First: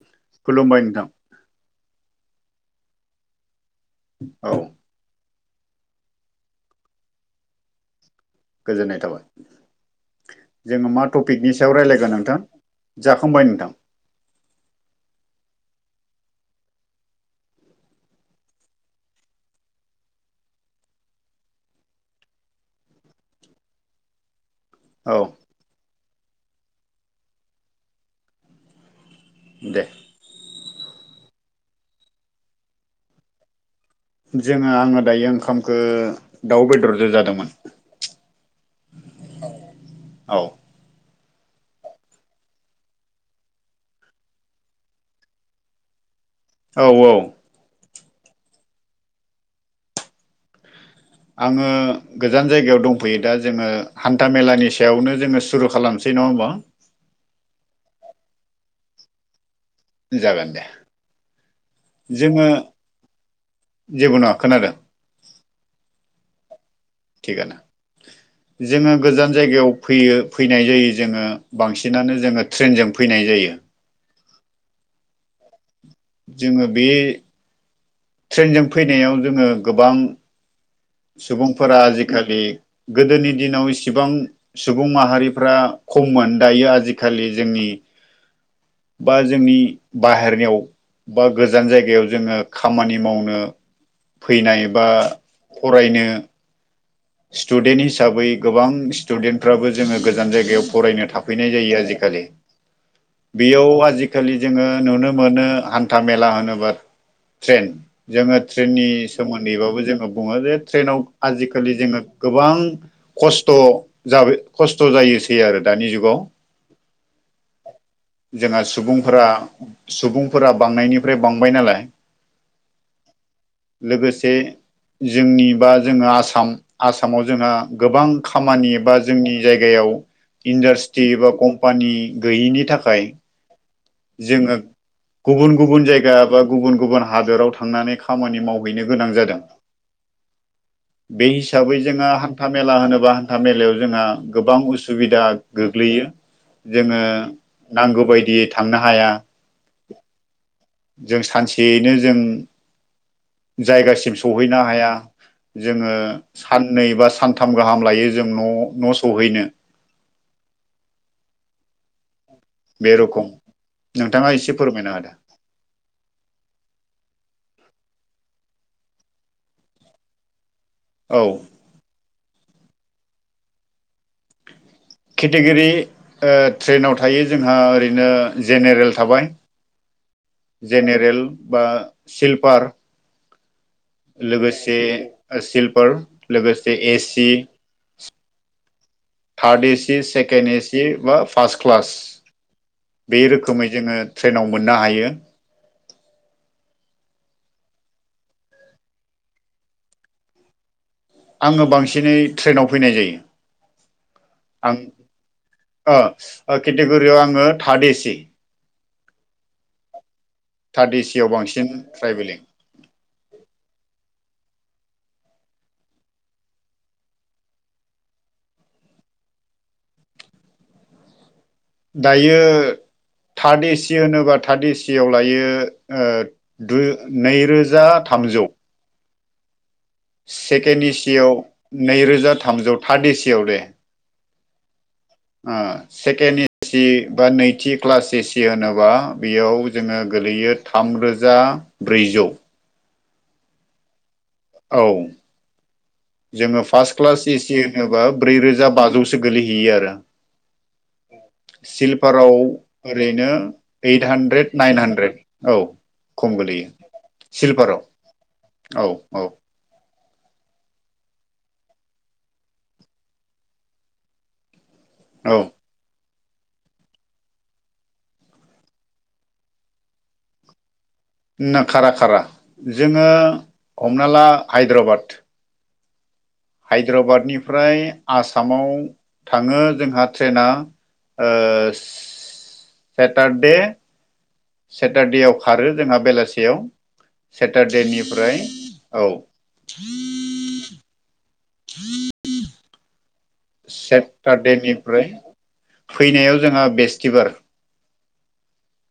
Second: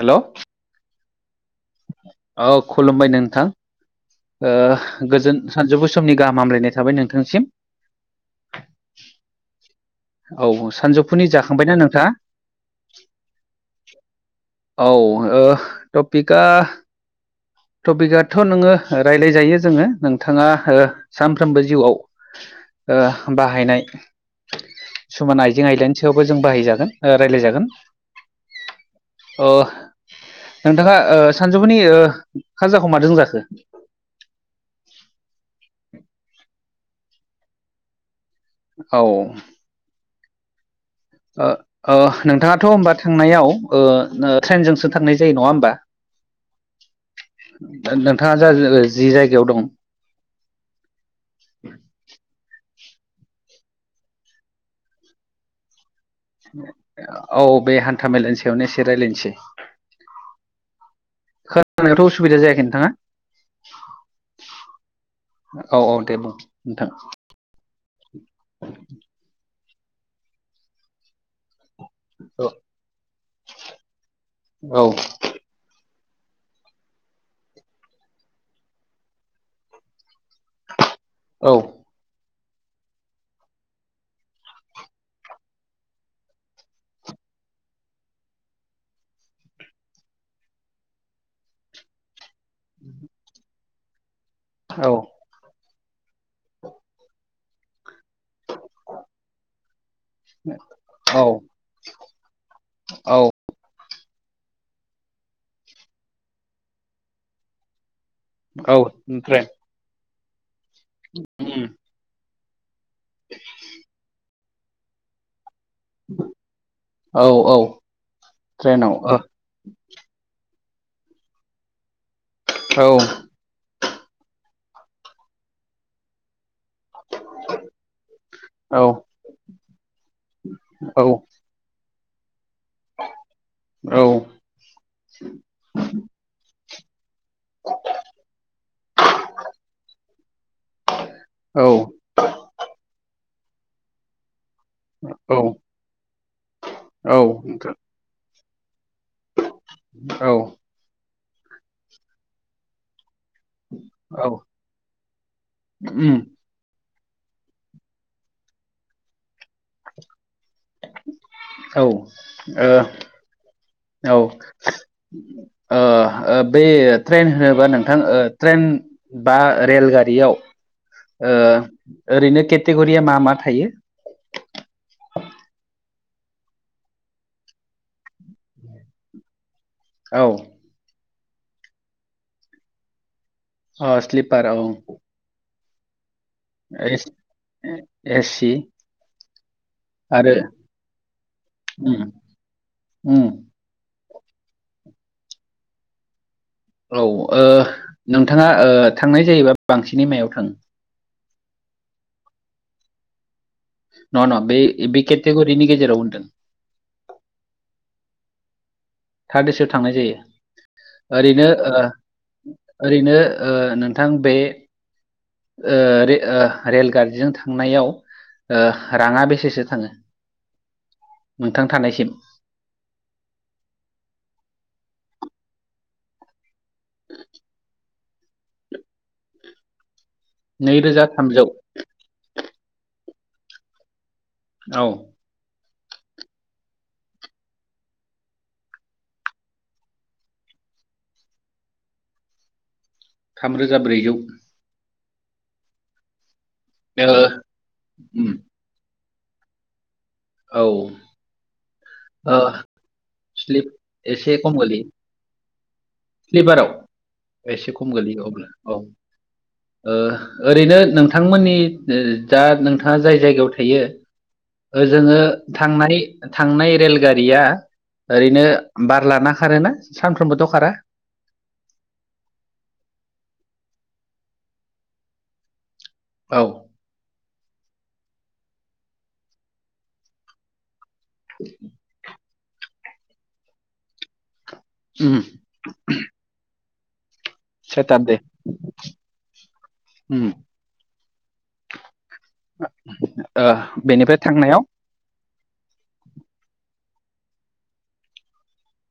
हेल' खुलुमबाय नोंथां औ खुलुमबाय नोंथां औ ओ गोजोन सानजौफु समनि गाहाम हामलायनाय थाबाय नोंथांसिम गोजोननाय थाबाय औ जोङो मा सानजौफुनि टपिकनि सायाव जाखांबायना रायज्लायगोन नोंथाङा? नोंथां जाखांबाय नोंथां औ ओ टपिकआ टपिकआथ' नोङो रायलायजायो जोङो नोंथाङा ओ सानफ्रोमबो जिउआव ओ बाहायनाय औ खिसुमान आइजें आइलानि सायावबो जों बाहायजागोन ओ रायलायजागोन अ दे नोंथाङा ओ सानजौफुनि ओ खाजाखौ माजों जाखो? जोङो आङो दायो ओंखामखौ दाउ बेदरजो जादोंमोन। औ औ ओ ओ नोंथाङाथ' होमबा थांनायाव ओ ट्रेनजोंसो थांनाय जायो नङा होमबा? [inaudible] औ औ नोंथाङा जा जि जायगायाव दं। आङो गोजान जायगायाव दंफैयो दा जोङो हान्था मेलानि सायावनो जोङो सुरु खालाम औ बे हान्था मेलानि सायावनो एसे रायज्लायनोसै। जागोन दे खोनानायावथ' उसुबिदा जायाखै नोंथाङा। जेबे नङा खोनादों। औ औ दे बुं नोंथां थिगानो जोङो गोजान जायगायाव फैयो फैनाय जायो जोङो। बांसिनानो जोङो औ ट्रेनजों फैनाय जायो। औ। जोङो बे। ट्रेनजों फैनायाव जोङो गोबां। सुबुंफोरा आजिखालि गोदोनि दिनाव इसिबां सुबुं माहारिफ्रा खममोन दायो आजिखालि जोंनि। बि बा जोंनि बाहेरनियाव बा गोजान जायगायाव जोङो। खामानि मावनो फैनायबा औ फरायनो। सटुडेन्ट। हिसाबै गोबां स्टुडेन्टफ्राबो जोङो गोजान जायगायाव फरायनो थाफैनाय जायो आजिखालि। औ बेयाव आजिखा खालि जोङो नुनो मोनो हान्था मेला होनोबा ट्रेन। जोङो औ ट्रेननि ट्रेन सोमोन्दैबाबो जोङो बुङो जे ट्रेनाव आजिखालि जोङो गोबां। खस्थ' जाब खस्थ' जायोसै आरो दानि जुगाव औ औ जोंहा ट्रेनाव औ सुबुंफोरा सुबुंफोरा बांनायनिफ्राय बांबाय नालाय औ। लोगोसे जोंनि बा जोङो आसाम। आसामाव जोंहा गोबां खामानि औ बा जोंनि जायगायाव। इन्डास्ट्रि औ एबा कम्पानि। गैयिनि थाखाय औ जोङो गुबुन गुबुन जायगा बा गुबुन गुबुन हादोराव थांनानै खामानि मावहैनो गोनां जादों। बे औ हिसाबै जोङो हान्था मेला होनोबा हान्था मेलायाव जोंहा गोबां उसुबिदा गोग्लैयो जोङो नांगौ बायदियै थांनो। हाया औ। जों सानसेयैनो जों। जायगासिम सौहैनो हाया जोङो साननै बा। सथाम गाहाम लायो जों न' न' सहैनो। औ। बे रखम। औ नोंथाङा एसे फोरमायना होदो बे ट्रेन होन बा नोंथां ट्रेन बा रेलगारियाव ओ औ ओरैनो। केटेगुरिया मा मा थायो। केटगिरि ट्रेनाव थायो जोंहा ओरैनो जेनेरेल थाबाय जेनेरेल बा सिल्पार। औ स्लिपार औ लोगोसेनो सिल्प। लोगोसे S AC AC third AC आरो सेकेन्ड एसि बा फार्स्ट क्लास उम उम बे रोखोमै जोङो ट्रेनाव मोननो हायो। औ ओनोंथाङा ओ थांनाय जायोबा बांसिनै मायाव थाङो। आङो बांसिनै ट्रेनाव फैनाय नङा नङा बे जायो बे केटेगरिनि गेजेराव होनदों आं केटेगरियाव आङो थार्ड एसि। थार्ड ए सियाव थांनाय जायो। थार्ड एसियाव ओरैनो बांसिन ओ ट्राइभेलिं ओरैनो ओ नोंथां बे ओ रेलगारिजों थांनायाव ओ राङा बेसेसो थाङो नोंथां थानायसिम दायो थार्ड एसि होनोब्ला' थार्ड ए सियाव लायो ओ दु नैरोजा थामजौ सेकेन्ड नैरोजा एसिव थामजौ नैरोजा थामजौ थार्ड एसिआव दे औ ओ सेकेणड एसि बा नैथि क्लास एसि होनोबा बेयाव जोङो गोलैयो थामरोजा ब्रैजौ थामरोजा ब्रैजौ औ जोङो फार्स्ट ओ क्लास एसि होनोबा उम ब्रै रोजा बाजौसो गोलैहैयो आरो। औ सिलपाराव ओ ओरैनो स्लिप ओइट एसे खम हानद्रेद गोलैयो नाइन हानद्रेद औ खम गोलैयो स्लिपाराव एसे सिलभाराव खम गोलैयो अब्ला औ ओरैनो नोंथांमोननि जा नोंथाङा जाय जायगायाव थायो जोङो औ थांनानै थांनाय रेलगारिया ओरैनो बार लाना खारोना सानफ्रोमबोथ' खारा ना खारा खारा जोङो हमना ला हायद्राबाद औ हायद्राबादनिफ्राय आसामाव थाङो जोंहा ट्रेना ओ सेटारडे उम सेटारडेआव खारो जोंहा बेलासियाव सेटारडे सेटारडेनिफ्राय औ उम [inaudible] [inaudible] [inaudible] बेनिफ्राय थांनायाव सेटारडेनिफ्राय फैनायाव जोंहा बेस्तिबार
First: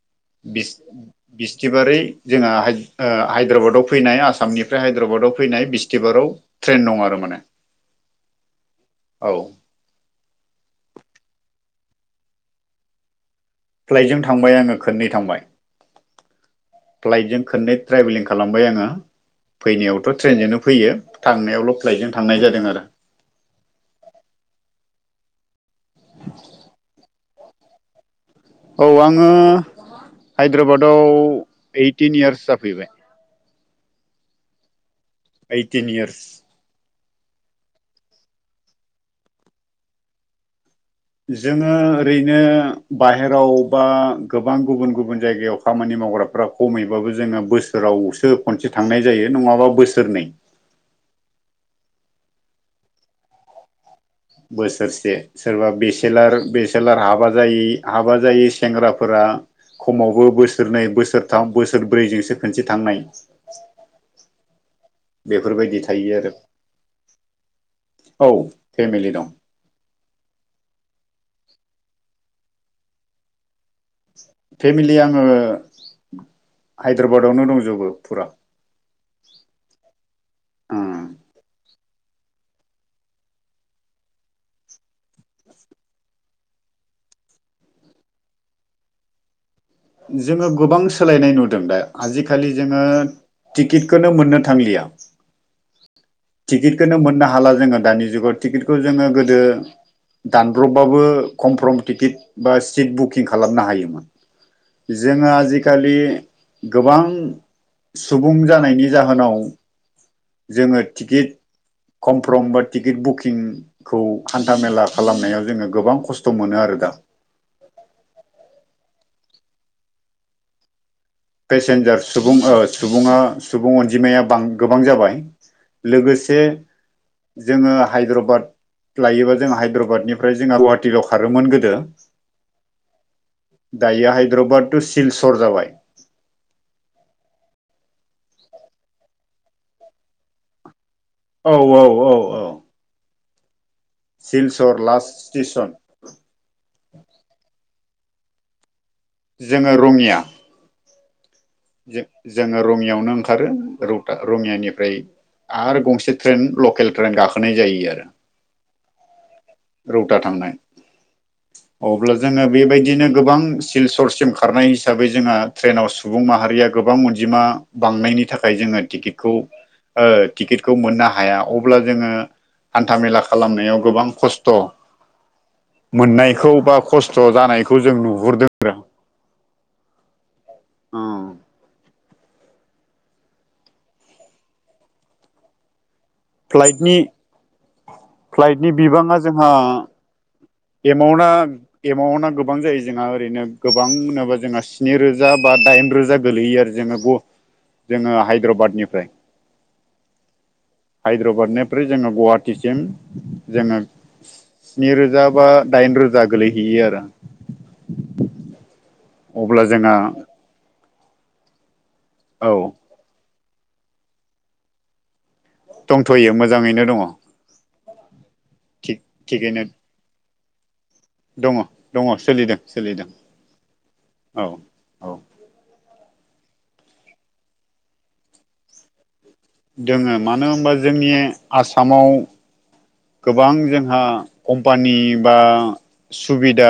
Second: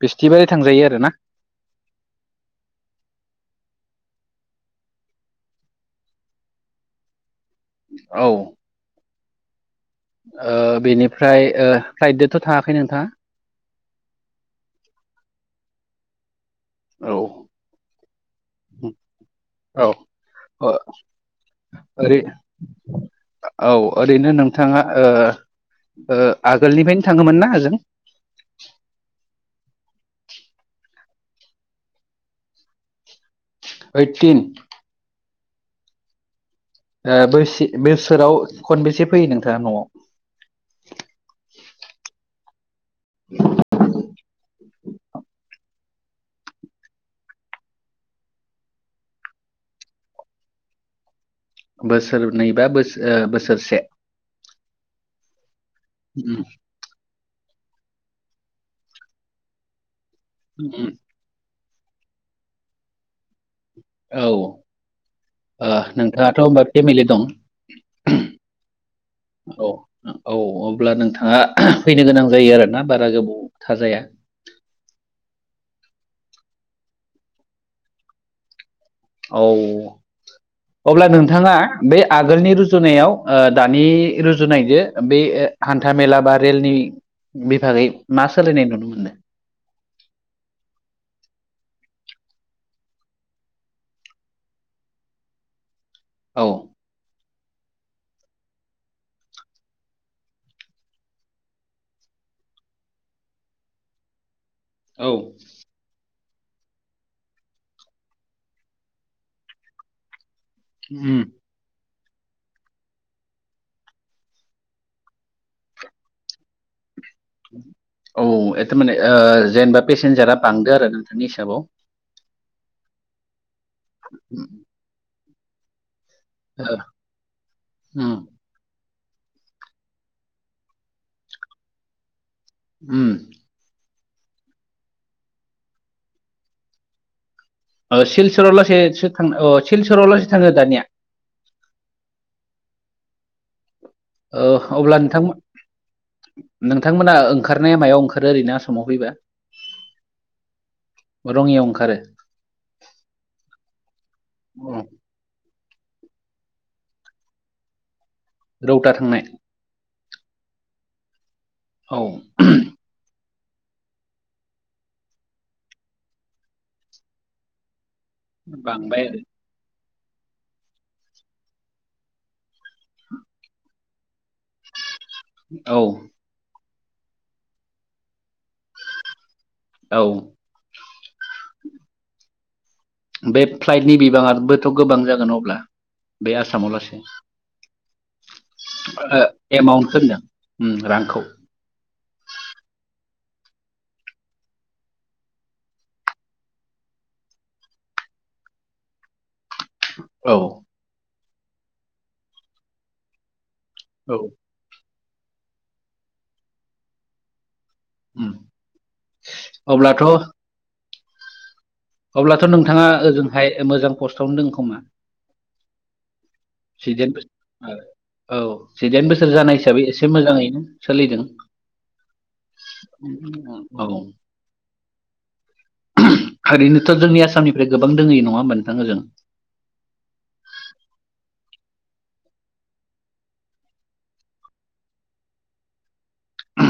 बिस्थिबारै थांजायो आरो ना बिस्थिबारै जोंहा [unintelligible] हायद्राबादाव फैनाय आसामनिफ्राय हायद्राबादाव फैनाय ब्रिस्तिबाराव ट्रेन दं आरो माने औ औ ओ बेनिफ्राय ओ फ्लाइददोथ' थाङाखै नोंथाङा? फ्लाइटजों थांबाय आङो खोननै थांबाय औ फ्लाइटजों खननै ट्रेभेलिं खालामबाय आङो औ फैनायावथ' ट्रेनजोंनो ओ फैयो थांनायावल' फ्लाइटजों ओरै थांनाय जादों आरो औ ओरैनो नोंथाङा ओ ओ आगोलनिफ्रायनो थाङोमोनना ओजों औ आङो हायद्राबादाव ओइटिन इयार्स जाफैबाय ओइटिन ओटिन इयार्स बो बोसोराव खनबेसे फैयो नोंथाङा नवाव जोङो ओरैनो बाहेराव बा गोबां गुबुन गुबुन जायगायाव खामानि मावग्राफ्रा खमैबाबो जोङो बोसोरावसो खनसे थांनाय जायो नङाबा बोसोरनै बोसोरनै बा बोस बोसोरसे बोसोरसे सोरबा बेसेलार उम बेसेलार हाबा जायि हाबा जायो सेंग्राफोरा खमावबो बोसोरनै उम बोसोरथाम बोसोर ब्रैजोंसो खनसे थांनाय औ ओ बेफोरबायदि थायो आरो नोंथाङाथ' होमबा फेमिलि दं औ फेमिलि दं। औ औ अब्ला नोंथाङा फैनो गोनां जायो आरोना बारा गोबाव थाजाया फेमिलि आङो हायद्राबादावनो दंजोबो फुरा औ उम अब्ला नोंथाङा बे आगोलनि रुजुनायाव दानि रुजुनायजों बे हान्था मेला बा रेलनि बिभागै मा सोलायनाय नुनो मोनो? जोङो गोबां सोलायनाय नुदों दा आजिखालि जोङो टिकेटखौनो मोननो थांलिया औ टिकेटखौ मोननो हाला जोंङो दानि जुगाव टिकेटखौ जोंङो गोदो दानब्र'बबाबो कमफर्म टिकेट बा सिट बुकिं खालामनो हायोमोन औ जोंङो आजिखालि गोबां सुबुं जानायनि जाहोनाव जोंङो उम टिकेट कमफ्रर्म बा टिकेट बुकिंखौ हान्था मेला खालामनायाव जोंङो गोबां खस्थ' मोनो आरो दा औ ए थारमाने जेनेबा पेसेन्जारा बांदो आरो ना पेसेन्जार सुबुं सुबुंङा सुबुं अनजिमाया गोबां जाबाय लोगोसे ओ जोंङो उम हायद्राबाद लायोबा जोंहा हायद्राबादनिफ्राय जोंहा गुवाहाटिल' खारोमोन गोदो उम दायो हायद्राबाद टु सिलसर जाबाय सिलसराव लासे सो थां अ सिलसराव लासो थांङो दानिया औ औ औ औ सिलसर अब्ला लास्ट नोंथांमोन स्टेसन नोंथांमोना ओंखारनाया मायाव ओंखारो ओरैनो आसामाव फैबा जोंङो रङिया रङियाव ओंखारो जोंङो रङिायावनो ओंखारो रौता अ रङियानिफ्राय आरो गंसे ट्रेन लकेल ट्रेन गाखोनाय जायो आरो रौता थांनाय रौता थांनाय औ अब्ला जोंङो बेबायदिनो गोबां सिलसरसिम खारनाय हिसाबै जोंहा ट्रेनाव सुबुं माहारिया गोबां अनजिमा बांनायनि थाखाय जोंङो बांबाय टिकेटखौ टिकेटखौ मोननो हाया अब्ला जोंङो हान्था मेला खालामनायाव गोबां खस्थ' आरो औ मोननायखौ बा खस्थ' जानायखौ जों नुहुरदों आरो औ औ बे फ्लाइटनि बिबांङाबोथ गोबां जागोन अब्ला बे आसामाव फ्लाइटनि लासै फ्लाइटनि बिबांङा ओ जोंहा एमाउन्टखौ होनदों उम रांखौ एमाउन्टआ एमाउन्टआ गोबां जायो जोंहा ओरैनो गोबां होनोबा जोंहा स्नि रोजा बा दाइन रोजा गोलैयो आरो जोंङो गु जोंङो हायद्राबादनिफ्राय औ हायद्राबादनिफ्राय जोंङो गुवाहाटिसिम जोंङो औ स्निोजा रोजा बा दाइन रोजा गोलैहैयो आरो उम अब्ला जोंहा अब्लाथ' अब्लाथ' औ नोंथांङा ओजोंहाय मोजां पसमोनदों खोमा थ'यो मोजांङैनो दंङो जिदाइन बोसोर औ जिदाइन बोसोर जानाय हिसाबै एसे मोजांङैनो सोलिदों दङ दङ सोलिदों सोलिदों औ औ औ ओरैनोथ' जोंनि आसामनिफ्राय गोबां दोंङै नंङा होमबा नोंथां होजों दंङो मानो होनबा जोंनि आसामाव गोबां जोंहा कम्पानि बा सुबिदा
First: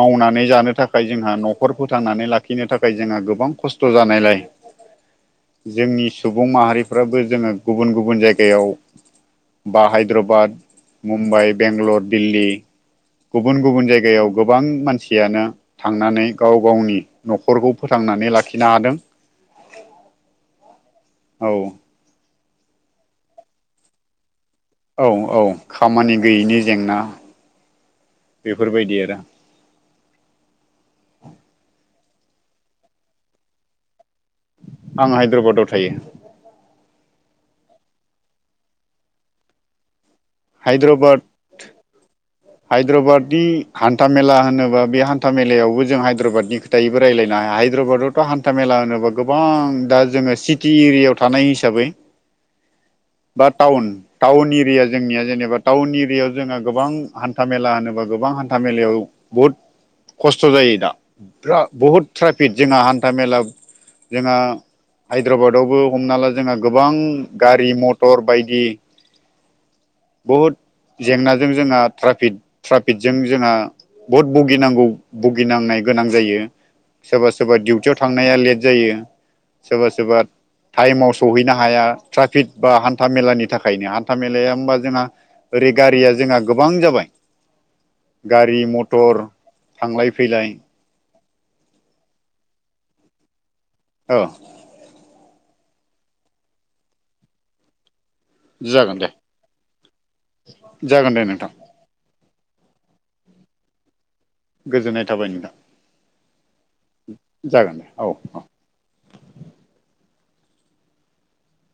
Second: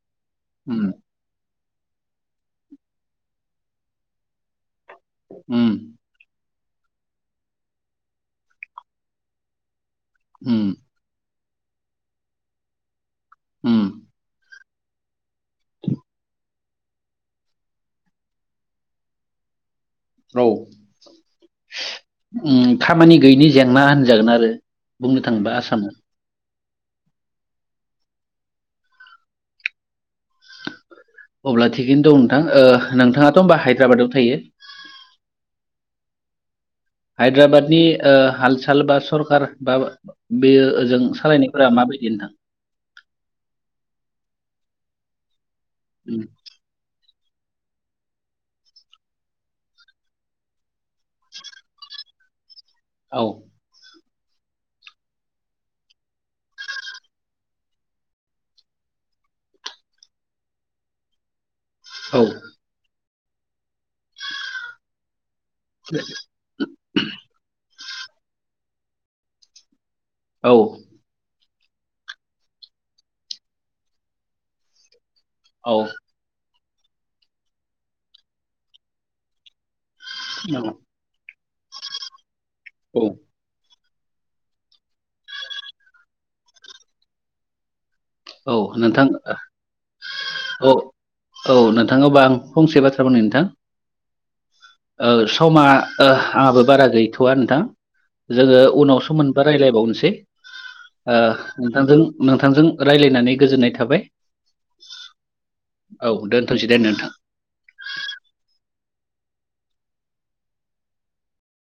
मावनानै जानो उम थाखाय जोंहा न'खर फोथांनानै लाखिनो थाखाय जोंहा गोबां खस्थ' जानायलाय उम जोंनि सुबुं सुबुं माहारिफ्राबो जोंङो गुबुन गुबुन जायगायाव बा हायद्राबाद उम मुम्बाइ बेंगलर दिल्ली गुबुन उम गुबुन जायगायाव गोबां मानसियानो थांनानै गाव गावनि न'खरखौ फोथांनानै लाखिनो हादों। औ औ खामानि गैयिनि जेंना होनजागोन आरो। औ बुंनो - औ थाङोबा आसामाव खामानि गैयैनि जेंना बेफोरबायदि आरो दिनो दं नोंथां नोंथाङाथ' होमबा हायद्राबादाव थायो आं हायद्राबादाव थायो। हायद्राबादनि ओ हालसाल बा सरखार बा बे ओजों हायद्राबाद सालायनायफोरा माबायदि नोंथां? हायद्राबादनि हान्था मेला होनोबा बे हान्था मेलायावबो जों उम हायद्राबादनि खोथायैबो रायजलाय हायद्राबादावथ' हान्था मेला होनोबा गोबां दा जोङो सिटि एरियायाव थानाय हिसाबै औ बा टाउन टाउन एरिया जोंनिया जेनेबा टाउन एरियायाव जोंहा गोबां हान्था मेला होनोबा गोबां हान्था मेलायाव बहुद खस्थ' जायो। दा बहुद औ ट्राफिक जोंहा हान्था मेला जोंहा हायद्राबादावबो हमना ला जोंहा गोबां गारि मटर बायदि औ बहुद जेंनाजों जोंहा ट्राफिट ट्राफिटजों जोंहा बहुद बुगिनांगौ औ बुगिनांनाय गोनां जायो। सोरबा सोरबा डिउटियाव थांनाया लेट जायो सोरबा सोरबा टाइमाव सहैनो हा हाया ट्राफिट बा हान्था औ मेलानि थाखायनो हान्था मेलाया ओमबा जोंहा ओरै गारिया जोंहा गो गोबां जाबाय औ गारि नोंथां मतर थांलाय-फैलाय औ औ नोंथां ओबा आं फंसे बाथ्रा बुंनि नोंथां औ ओ समा आंहाबो बारा गैथ'वा नोंथां जोङो जागोन दे उनावसो मोनबा रायलायबावनोसै जागोन ओ दे नोंथां नोंथांजों नोंथांजों रायलायनानै गोजोननाय थाबाय गोजोननाय थाबाय नोंथां औ दोनथ'सै दे नोंथां जागोन दे औ औ